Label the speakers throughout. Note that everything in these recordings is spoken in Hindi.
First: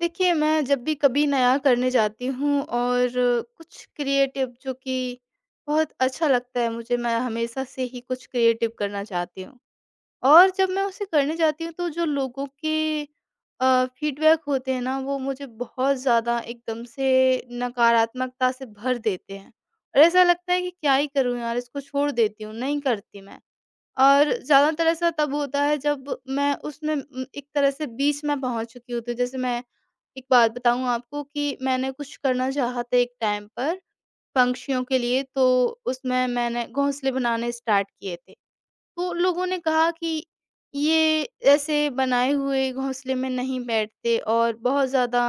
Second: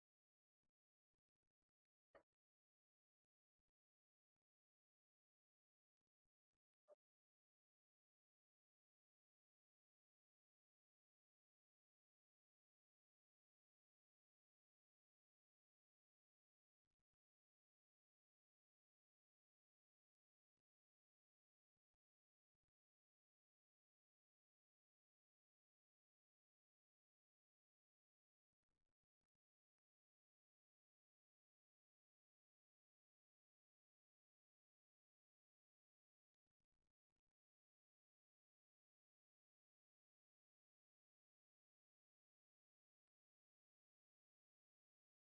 Speaker 1: देखिए, मैं जब भी कभी नया करने जाती हूँ और कुछ क्रिएटिव जो कि बहुत अच्छा लगता है मुझे, मैं हमेशा से ही कुछ क्रिएटिव करना चाहती हूँ। और जब मैं उसे करने जाती हूँ तो जो लोगों के फीडबैक होते हैं ना, वो मुझे बहुत ज़्यादा एकदम से नकारात्मकता से भर देते हैं। और ऐसा लगता है कि क्या ही करूँ यार, इसको छोड़ देती हूँ, नहीं करती मैं। और ज़्यादातर ऐसा तब होता है जब मैं उसमें एक तरह से बीच में पहुँच चुकी होती हूँ। जैसे मैं एक बात बताऊँ आपको कि मैंने कुछ करना चाहा था एक टाइम पर पंक्षियों के लिए, तो उसमें मैंने घोंसले बनाने स्टार्ट किए थे। तो लोगों ने कहा कि ये ऐसे बनाए हुए घोंसले में नहीं बैठते और बहुत ज़्यादा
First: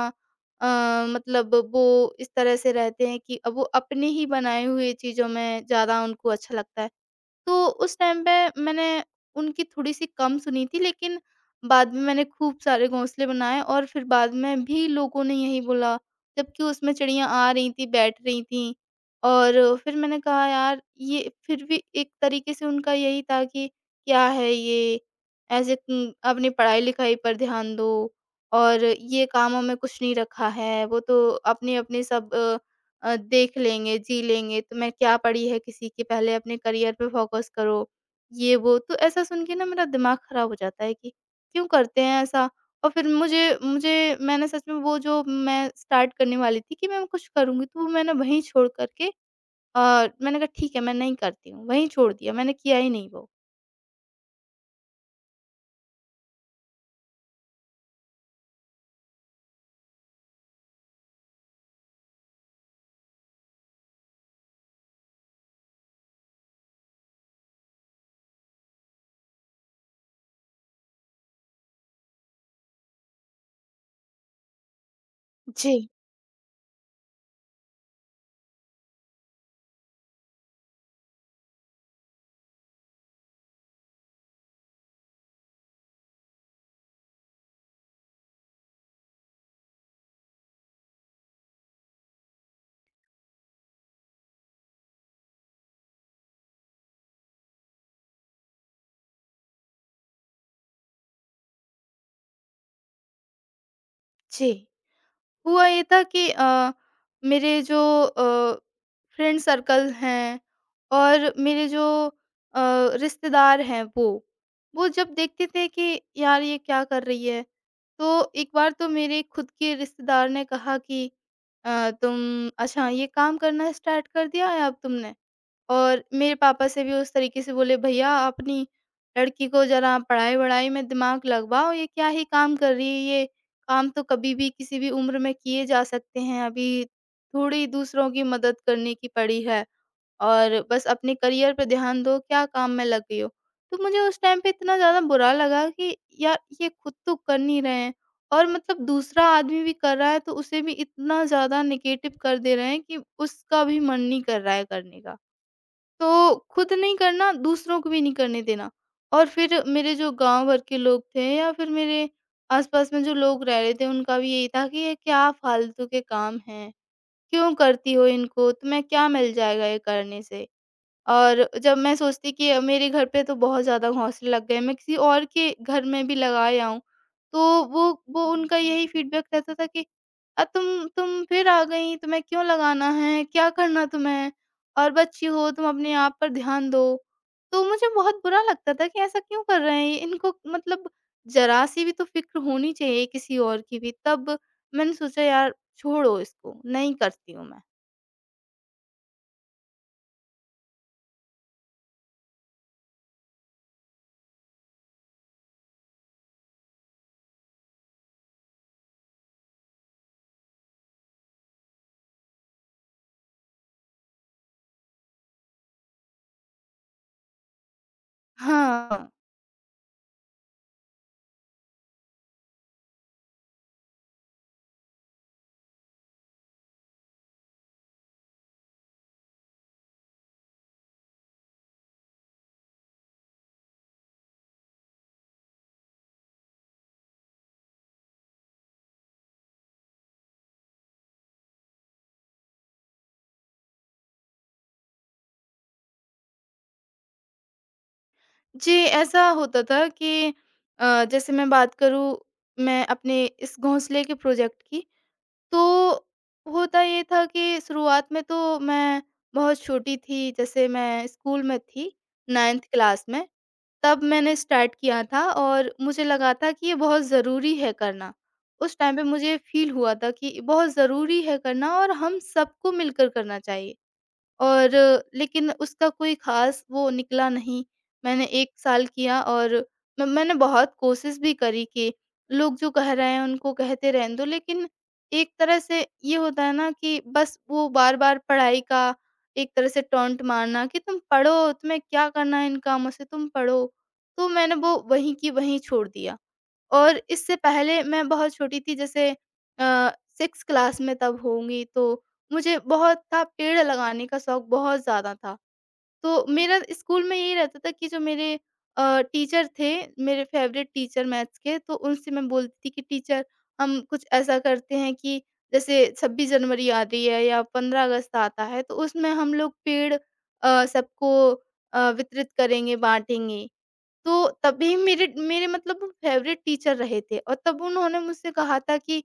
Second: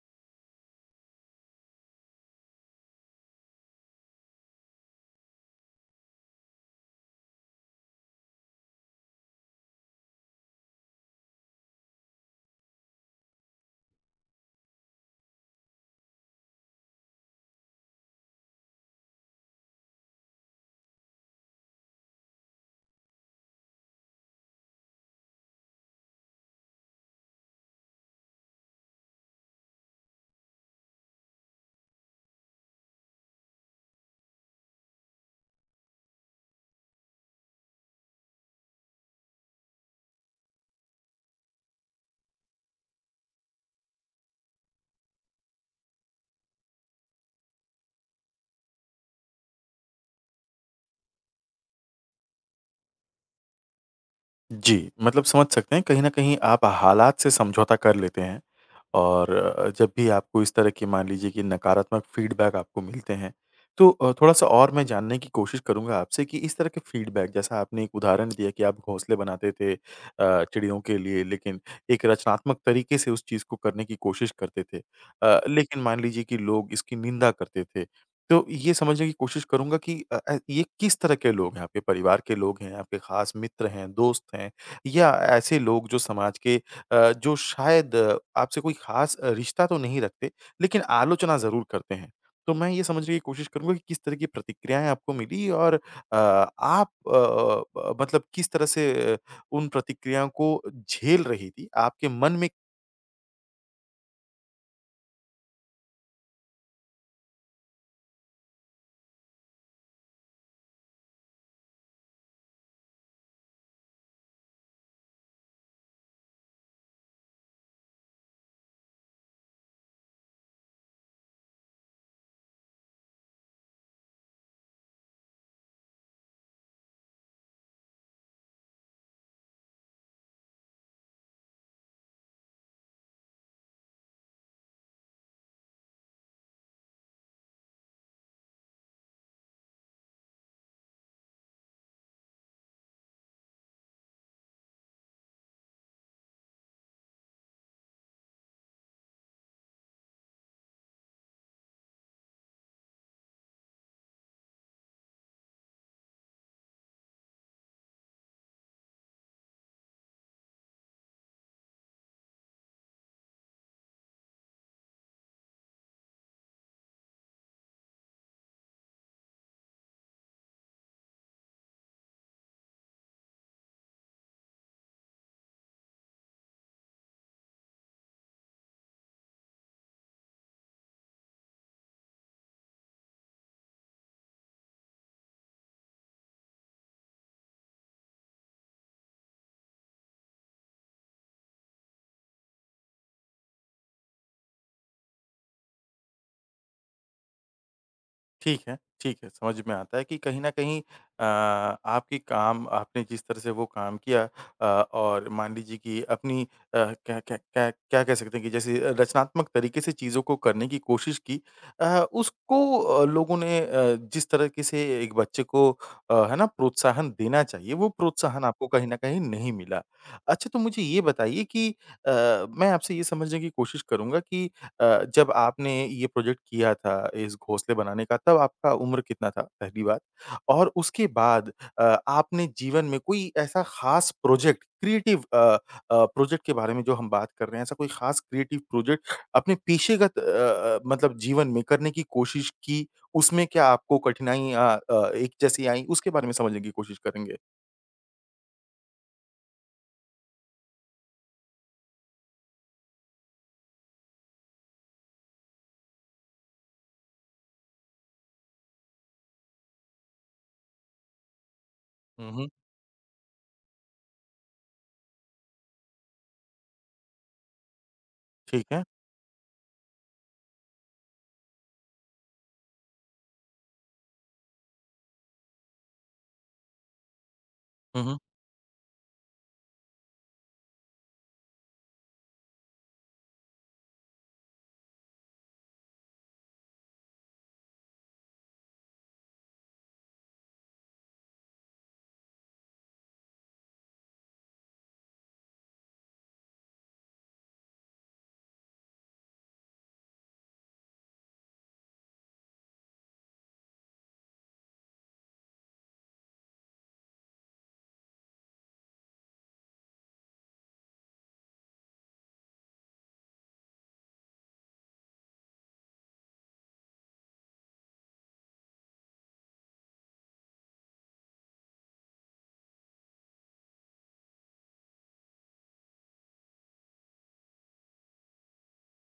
Speaker 1: अ, मतलब वो इस तरह से रहते हैं कि अब वो अपने ही बनाए हुए चीज़ों में ज़्यादा उनको अच्छा लगता है। तो उस टाइम पे मैंने उनकी थोड़ी-सी कम सुनी थी लेकिन बाद में मैंने खूब सारे घोंसले बनाए और फिर बाद में भी लोगों ने यही बोला, जबकि उसमें चिड़ियाँ आ रही थी, बैठ रही थी। और फिर मैंने कहा यार ये फिर भी एक तरीके से उनका यही था कि क्या है ये? ऐसे अपनी पढ़ाई-लिखाई पर ध्यान दो और ये कामों में कुछ नहीं रखा है, वो तो अपने-अपने सब देख लेंगे, जी लेंगे, तुम्हें क्या पड़ी है किसी की, पहले अपने करियर पे फ़ोकस करो, ये वो। तो ऐसा सुन के ना मेरा दिमाग ख़राब हो जाता है कि क्यों करते हैं ऐसा? और फिर मुझे मुझे मैंने सच में वो जो मैं स्टार्ट करने वाली थी कि मैं कुछ करूँगी, तो वो मैंने वहीं छोड़ कर के मैंने कहा ठीक है, मैं नहीं करती हूँ, वहीं छोड़ दिया, मैंने किया ही नहीं वो।
Speaker 2: जी, मतलब समझ सकते हैं, कहीं न कहीं आप हालात से समझौता कर लेते हैं और जब भी आपको इस तरह की मान लीजिए कि नकारात्मक फीडबैक आपको मिलते हैं, तो थोड़ा-सा और मैं जानने की कोशिश करूँगा आपसे कि इस तरह के फीडबैक जैसा आपने एक उदाहरण दिया कि आप घोंसले बनाते थे चिड़ियों के लिए, लेकिन एक रचनात्मक तरीके से उस चीज़ को करने की कोशिश करते थे। लेकिन
Speaker 1: जी,
Speaker 2: मान लीजिए कि लोग इसकी निंदा करते थे तो ये समझने की कोशिश करूँगा कि ये किस तरह के लोग हैं? आपके परिवार के लोग हैं, आपके ख़ास मित्र हैं, दोस्त हैं या ऐसे लोग जो समाज के जो शायद आपसे कोई ख़ास रिश्ता तो नहीं रखते, लेकिन आलोचना ज़रूर करते हैं। तो मैं ये समझने की कोशिश करूँगा कि किस तरह की प्रतिक्रियाएँ आपको मिली और आप अ अ, ब मतलब किस तरह से उन प्रतिक्रियाओं को झेल रही थी? आपके मन में
Speaker 1: जी। हुआ ये था कि मेरे जो फ्रेंड सर्कल हैं और मेरे जो अ, रिश्तेदार हैं वो जब देखते थे कि यार ये क्या कर रही है तो एक बार तो मेरे खुद के रिश्तेदार ने कहा कि तुम अच्छा ये काम करना स्टार्ट कर दिया है अब तुमने और मेरे पापा से भी उस तरीके से बोले भैया अपनी लड़की को जरा पढ़ाई-वढ़ाई में दिमाग लगवाओ, ये क्या ही काम कर रही है, ये काम तो कभी भी किसी भी उम्र में किए जा सकते हैं, अभी थोड़ी दूसरों की मदद करने की पड़ी है और बस अपने करियर पे ध्यान दो, क्या काम में लग गई हो। तो मुझे उस टाइम पे इतना ज़्यादा बुरा लगा कि यार ये खुद तो कर नहीं रहे हैं और मतलब दूसरा आदमी भी कर रहा है तो उसे भी इतना ज़्यादा नेगेटिव कर दे रहे हैं कि उसका भी मन नहीं कर रहा है करने का। तो खुद नहीं करना, दूसरों को भी नहीं करने देना। और फिर मेरे जो गाँव भर के लोग थे या फिर मेरे आस-पास में जो लोग रह रहे थे, उनका भी यही था कि ये क्या फालतू के काम हैं, क्यों करती हो इनको, तुम्हें क्या मिल जाएगा ये करने से? और जब मैं सोचती कि मेरे घर पे तो बहुत ज़्यादा घोंसले लग गए हैं, मैं किसी और के घर में भी लगाए आऊँ, तो वो उनका यही फीडबैक रहता था कि तुम फिर आ गई, तुम्हें क्यों लगाना है? क्या करना तुम्हें? और बच्ची हो, तुम अपने आप पर ध्यान दो।" तो मुझे बहुत बुरा लगता था कि ऐसा क्यों कर रहे हैं ये? इनको मतलब ज़रा-सी भी तो फ़िक्र होनी चाहिए किसी और की भी। तब मैंने सोचा यार छोड़ो इसको, नहीं करती हूँ मैं।
Speaker 2: ठीक है, समझ में आता है कि कहीं न कहीं आपकी काम आपने जिस तरह से वो काम किया अ, और मान लीजिए कि अपनी क्या क्या क्या क्या कह सकते हैं कि जैसे रचनात्मक तरीके से चीज़ों को करने की कोशिश की अ, उसको लोगों ने जिस तरीके से एक बच्चे को है ना प्रोत्साहन देना चाहिए, वो प्रोत्साहन आपको कहीं न
Speaker 1: हाँ।
Speaker 2: कहीं नहीं मिला। अच्छा, तो मुझे ये बताइए कि अ, मैं आपसे ये समझने की कोशिश करूँगा कि जब आपने ये प्रोजेक्ट किया था इस घोंसले बनाने का तब आपका उम्र कितना था? पहली बात और उसके बाद अ, आपने जीवन में कोई ऐसा ख़ास प्रोजेक्ट क्रिएटिव प्रोजेक्ट के बारे में जो हम बात कर रहे हैं ऐसा कोई ख़ास क्रिएटिव प्रोजेक्ट अपने पेशेगत मतलब जीवन में करने की कोशिश की, उसमें क्या आपको कठिनाइयाँ एक जैसी आईं? उसके बारे में समझने की कोशिश करेंगे।
Speaker 1: जी, ऐसा होता था कि जैसे मैं बात करूँ मैं अपने इस घोंसले के प्रोजेक्ट की, तो होता ये था कि शुरुआत में तो मैं बहुत छोटी थी, जैसे मैं स्कूल में थी,
Speaker 2: हुँ, हुँ।
Speaker 1: 9th क्लास में, तब मैंने स्टार्ट किया था और मुझे लगा था कि ये बहुत ज़रूरी है करना।
Speaker 2: ठीक
Speaker 1: उस
Speaker 2: है।
Speaker 1: टाइम पे मुझे फ़ील हुआ था कि बहुत ज़रूरी है करना और हम सबको मिलकर करना चाहिए। और लेकिन उसका कोई ख़ास वो निकला नहीं।
Speaker 2: हुँ, हुँ।
Speaker 1: मैंने 1 साल किया और म मैंने बहुत कोशिश भी करी कि लोग जो कह रहे हैं उनको कहते रहने दो, लेकिन एक तरह से ये होता है ना कि बस वो बार-बार पढ़ाई का एक तरह से टॉन्ट मारना कि तुम पढ़ो, तुम्हें क्या करना है इन कामों से, तुम पढ़ो। तो मैंने वो वहीं की वहीं छोड़ दिया। और इससे पहले मैं बहुत छोटी थी जैसे अ, 6th क्लास में तब होंगी तो मुझे बहुत था पेड़ लगाने का शौक बहुत ज़्यादा था। तो मेरा स्कूल में यही रहता था कि जो मेरे टीचर थे, मेरे फ़ेवरेट टीचर मैथ्स के तो उनसे मैं बोलती थी कि टीचर हम कुछ ऐसा करते हैं कि जैसे 26 जनवरी आ रही है या 15 अगस्त आता है तो उसमें हम लोग पेड़ सबको वितरित करेंगे, बाँटेंगे। तो तभी मेरे मेरे मतलब वो फ़ेवरेट टीचर रहे थे और तब उन्होंने मुझसे कहा था कि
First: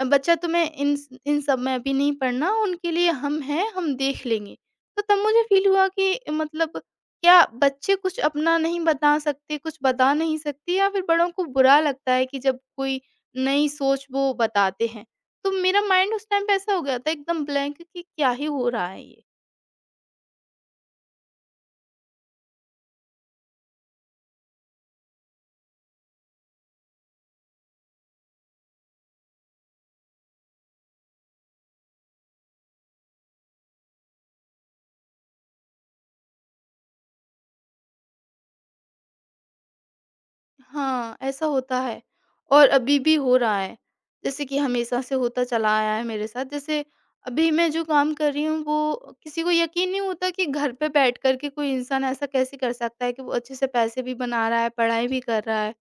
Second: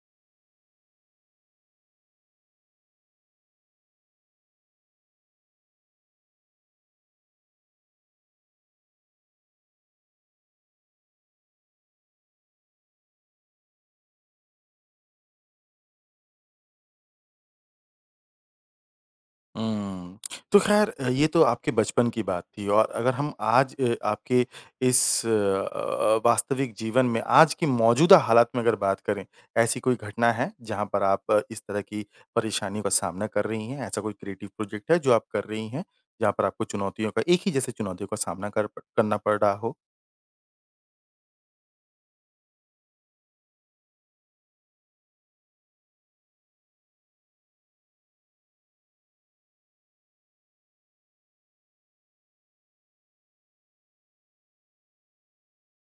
Speaker 1: बच्चा तुम्हें इन सब में अभी नहीं पढ़ना, उनके लिए हम हैं, हम देख लेंगे।" तो तब मुझे फ़ील हुआ कि मतलब क्या बच्चे कुछ अपना नहीं बता सकते, कुछ बता नहीं सकते या फिर बड़ों को बुरा लगता है कि जब कोई नई सोच वो बताते हैं। तो मेरा माइंड उस टाइम पे ऐसा हो गया था एकदम ब्लैंक कि क्या ही हो रहा है ये।
Speaker 2: हुँ। तो ख़ैर ये तो आपके बचपन की बात थी और अगर हम आज आपके इस वास्तविक जीवन में आज की मौजूदा हालात में अगर बात करें, ऐसी कोई घटना है जहाँ पर आप इस तरह की परेशानियों का सामना कर रही हैं? ऐसा कोई क्रिएटिव प्रोजेक्ट है जो आप कर रही हैं, जहाँ पर आपको चुनौतियों का एक ही जैसे चुनौतियों का सामना कर प करना पड़ रहा हो?
Speaker 1: हाँ, ऐसा होता है और अभी भी हो रहा है। जैसे कि हमेशा से होता चला आया है मेरे साथ। जैसे अभी मैं जो काम कर रही हूँ वो किसी को यकीन नहीं होता कि घर पे बैठ कर के कोई इंसान ऐसा कैसे कर सकता है कि वो अच्छे से पैसे भी बना रहा है, पढ़ाई भी कर रहा है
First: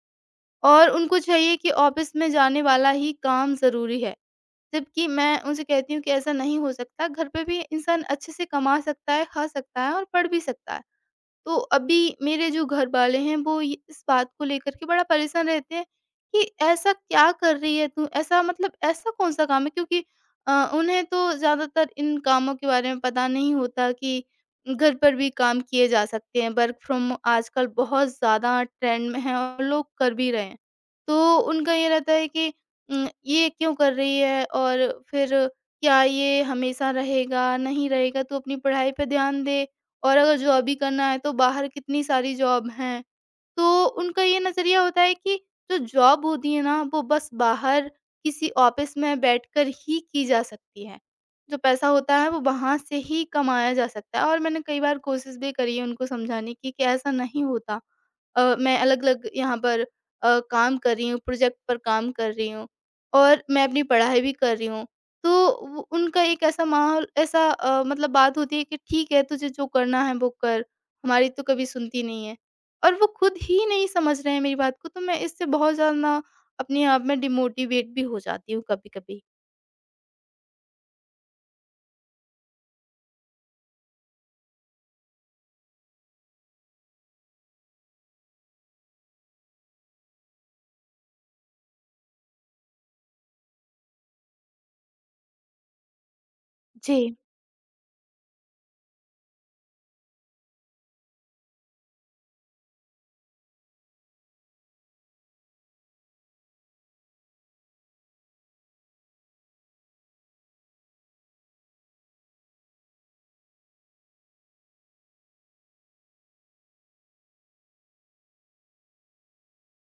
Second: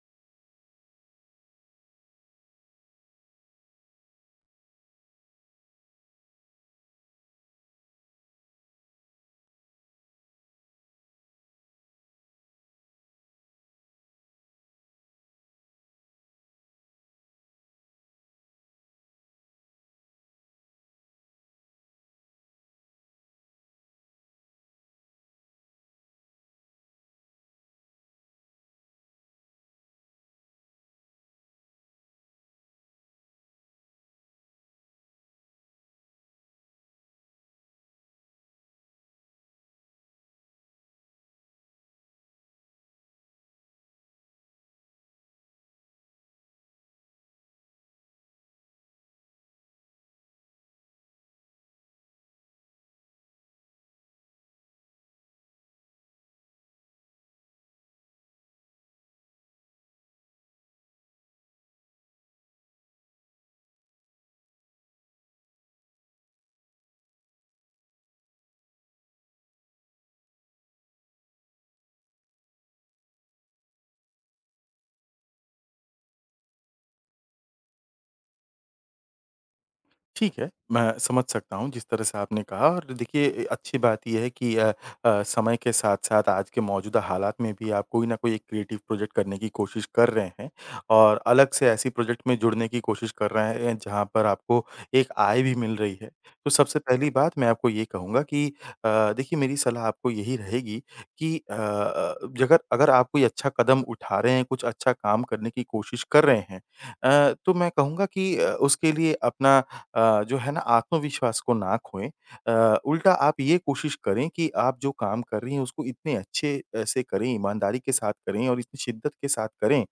Speaker 1: और उनको चाहिए कि ऑफ़िस में जाने वाला ही काम ज़रूरी है। जबकि मैं उनसे कहती हूँ कि ऐसा नहीं हो सकता, घर पे भी इंसान अच्छे से कमा सकता है, खा सकता है और पढ़ भी सकता है। तो अभी मेरे जो घरवाले हैं वो ये इस बात को लेकर के बड़ा परेशान रहते हैं कि ऐसा क्या कर रही है तू? ऐसा मतलब ऐसा कौन-सा काम है? क्योंकि उन्हें तो ज़्यादातर इन कामों के बारे में पता नहीं होता कि घर पर भी काम किए जा सकते हैं। वर्क फ्रॉम आजकल बहुत ज़्यादा ट्रेंड में है और लोग कर भी रहे हैं। तो उनका ये रहता है कि ये क्यों कर रही है और फिर क्या ये हमेशा रहेगा, नहीं रहेगा? तू अपनी पढ़ाई पे ध्यान दे। और अगर जॉब ही करना है तो बाहर कितनी सारी जॉब हैं। तो उनका ये नज़रिया होता है कि जो जॉब होती है ना वो बस बाहर किसी ऑफ़िस में बैठकर ही की जा सकती है। जो पैसा होता है वो वहाँ से ही कमाया जा सकता है और मैंने कई बार कोशिश भी करी है उनको समझाने की कि ऐसा नहीं होता। मैं अलग-अलग यहाँ पर काम कर रही हूँ, प्रोजेक्ट पर काम कर रही हूँ और मैं अपनी पढ़ाई भी कर रही हूँ। तो वो उनका एक ऐसा माहौल ऐसा मतलब बात होती है कि ठीक है तुझे जो करना है वो कर, हमारी तो कभी सुनती नहीं है। और वो खुद ही नहीं समझ रहे हैं मेरी बात को तो मैं इससे बहुत ज़्यादा ना अपने आप में डिमोटिवेट भी हो जाती हूँ कभी-कभी।
Speaker 2: ठीक है, मैं समझ सकता हूँ जिस तरह से आपने कहा और देखिए ए, अच्छी बात ये है कि समय के साथ-साथ आज के मौजूदा हालात में भी आप कोई न कोई एक क्रिएटिव प्रोजेक्ट करने की कोशिश कर रहे हैं और अलग से ऐसी प्रोजेक्ट में जुड़ने की कोशिश कर रहे हैं जहाँ पर आपको एक आय भी मिल रही है। तो सबसे पहली
Speaker 1: जी,
Speaker 2: बात मैं आपको ये कहूँगा कि देखिए मेरी सलाह आपको यही रहेगी कि अ अ, जगर अगर आप कोई अच्छा कदम उठा रहे हैं, कुछ अच्छा काम करने की कोशिश कर रहे हैं, तो मैं कहूँगा कि उसके लिए अपना जो है ना आत्मविश्वास को ना खोएँ। उल्टा आप ये कोशिश करें कि आप जो काम कर रही हैं उसको इतने अच्छे से करें, ईमानदारी के साथ करें और इतनी शिद्दत के साथ करें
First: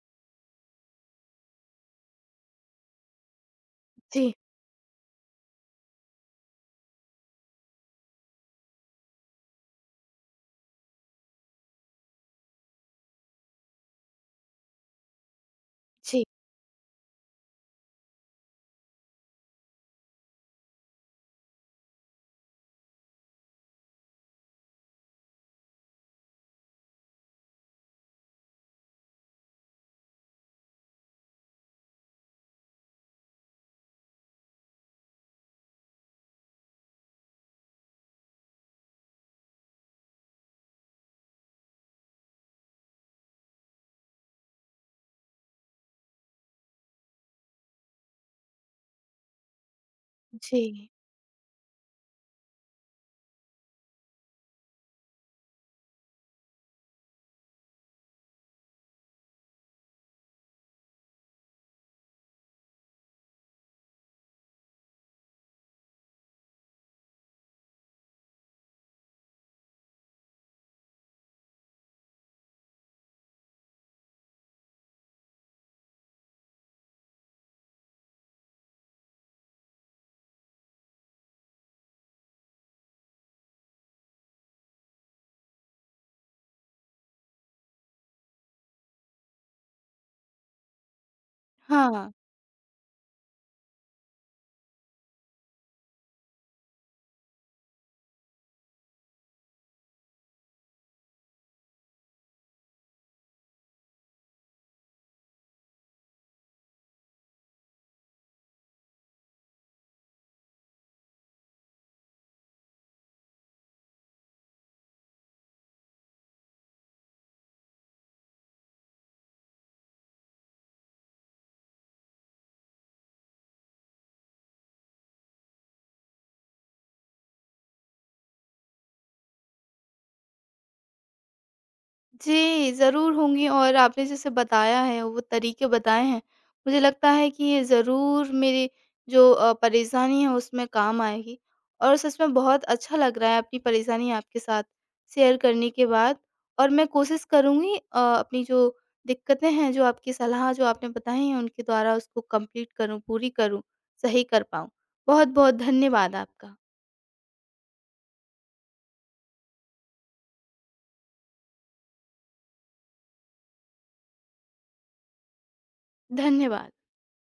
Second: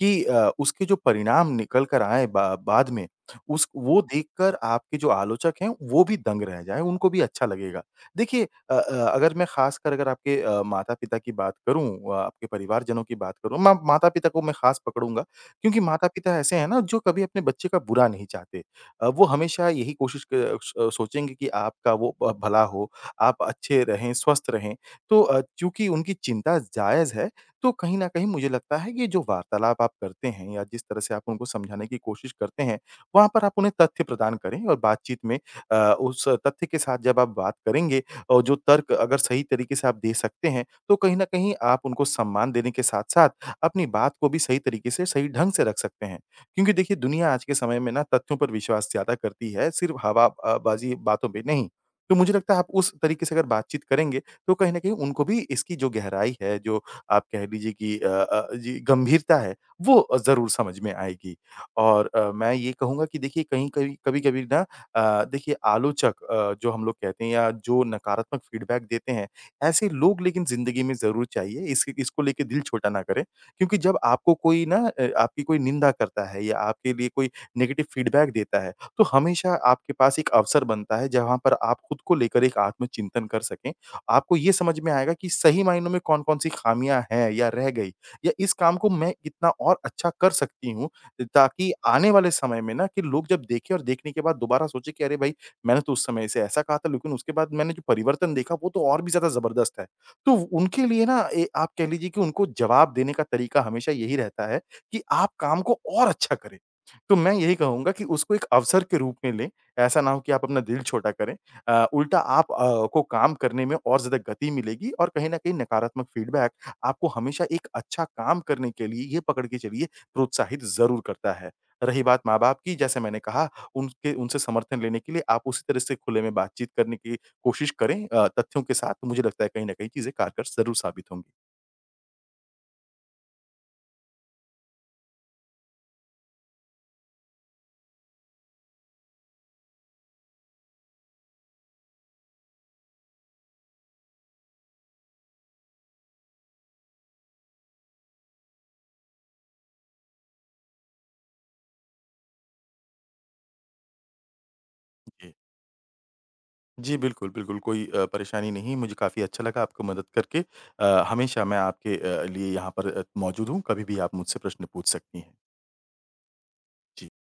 Speaker 2: कि उसके जो परिणाम निकल कर आएँ बा बाद में उस वो
Speaker 1: जी,
Speaker 2: देखकर आपके जो आलोचक हैं वो भी दंग रह जाएँ, उनको भी अच्छा लगेगा। देखिए अगर मैं ख़ासकर अगर आपके माता-पिता की बात करूँ, आपके परिवारजनों की बात करूँ, मैं माता-पिता को मैं ख़ास पकड़ूँगा क्योंकि
Speaker 1: जी,
Speaker 2: माता-पिता ऐसे हैं ना जो कभी अपने बच्चे का बुरा नहीं चाहते। वो हमेशा यही कोशिश क स सोचेंगे कि आपका वो भ भला हो, आप अच्छे रहें, स्वस्थ रहें। तो चूँकि उनकी चिंता जायज़ है, तो कहीं न कहीं मुझे लगता है कि जो वार्तालाप आप करते हैं या जिस तरह से आप उनको समझाने की कोशिश करते हैं, वहाँ पर आप उन्हें तथ्य प्रदान करें और बातचीत में उस तथ्य के साथ जब आप बात करेंगे और जो तर्क अगर सही तरीके से आप दे सकते हैं, तो कहीं न कहीं आप उनको सम्मान देने के साथ-साथ अपनी बात को भी सही तरीके से, सही ढंग से रख सकते हैं। क्योंकि देखिए दुनिया आज के समय में ना तथ्यों पर विश्वास ज़्यादा करती है, सिर्फ़ हवा
Speaker 1: जी।
Speaker 2: बाज़ी बातों पे नहीं। तो मुझे लगता है आप उस तरीके से अगर बातचीत करेंगे, तो कहीं न कहीं उनको भी इसकी जो गहराई है, जो आप कह लीजिए कि गंभीरता है, वो ज़रूर समझ में आएगी। और मैं ये कहूँगा कि देखिए कहीं कहीं कभी-कभी ना देखिए आलोचक जो हम लोग कहते हैं या जो नकारात्मक फ़ीडबैक देते हैं, ऐसे लोग लेकिन ज़िंदगी में ज़रूर चाहिए। इस इसको लेके दिल छोटा ना करें। क्योंकि जब आपको कोई ना आपकी कोई निंदा करता है या आपके लिए कोई नेगेटिव फीडबैक देता है, तो हमेशा आपके पास एक अवसर बनता है जहाँ पर आप खुद को लेकर एक आत्मचिंतन कर सकें। आपको ये समझ में आएगा कि सही मायनों में कौन-कौन सी खामियाँ हैं या रह गई या इस काम को मैं कितना और अच्छा कर सकती हूँ ताकि आने
Speaker 1: हाँ।
Speaker 2: वाले समय में ना कि लोग जब देखें और देखने के बाद दोबारा सोचे कि अरे भाई! मैंने तो उस समय इसे ऐसा कहा था लेकिन उसके बाद मैंने जो परिवर्तन देखा वो तो और भी ज़्यादा ज़बरदस्त है। तो उनके लिए ना ए, आप कह लीजिए कि उनको जवाब देने का तरीका हमेशा यही रहता है कि आप काम को और अच्छा करें। तो मैं यही कहूँगा कि उसको एक अवसर के रूप में लें, ऐसा ना हो कि आप अपना दिल छोटा करें। उल्टा आप अ, को काम करने में और ज़्यादा गति मिलेगी और कहीं न कहीं नकारात्मक फीडबैक आपको हमेशा एक अच्छा काम करने के लिए ये पकड़ के चलिए प्रोत्साहित ज़रूर करता है। रही बात माँ-बाप की जैसे मैंने कहा उनके उनसे समर्थन लेने के लिए आप उसी तरह से खुले में बातचीत करने की कोशिश करें तथ्यों के साथ, तो मुझे लगता है कहीं न कहीं चीज़ें कारगर ज़रूर साबित होंगी।
Speaker 1: जी, ज़रूर होंगी और आपने जैसे बताया है, वो तरीके बताए हैं, मुझे लगता है कि ये ज़रूर मेरी जो परेशानी है उसमें काम आएगी। और सच में बहुत अच्छा लग रहा है अपनी परेशानी आपके साथ शेयर करने के बाद और मैं कोशिश करूँगी अपनी जो दिक्कतें हैं, जो आपकी सलाह जो आपने बताई है उनके द्वारा उसको कंप्लीट करूँ, पूरी करूँ, सही कर पाऊँ।
Speaker 2: जी।
Speaker 1: बहुत-बहुत धन्यवाद आपका।
Speaker 2: जी, बिल्कुल, बिल्कुल, कोई परेशानी नहीं, मुझे काफ़ी अच्छा लगा आपको मदद करके। हमेशा मैं आपके लिए यहाँ पर मौजूद हूँ, कभी भी आप मुझसे प्रश्न पूछ सकती हैं।
Speaker 1: धन्यवाद।
Speaker 2: जी।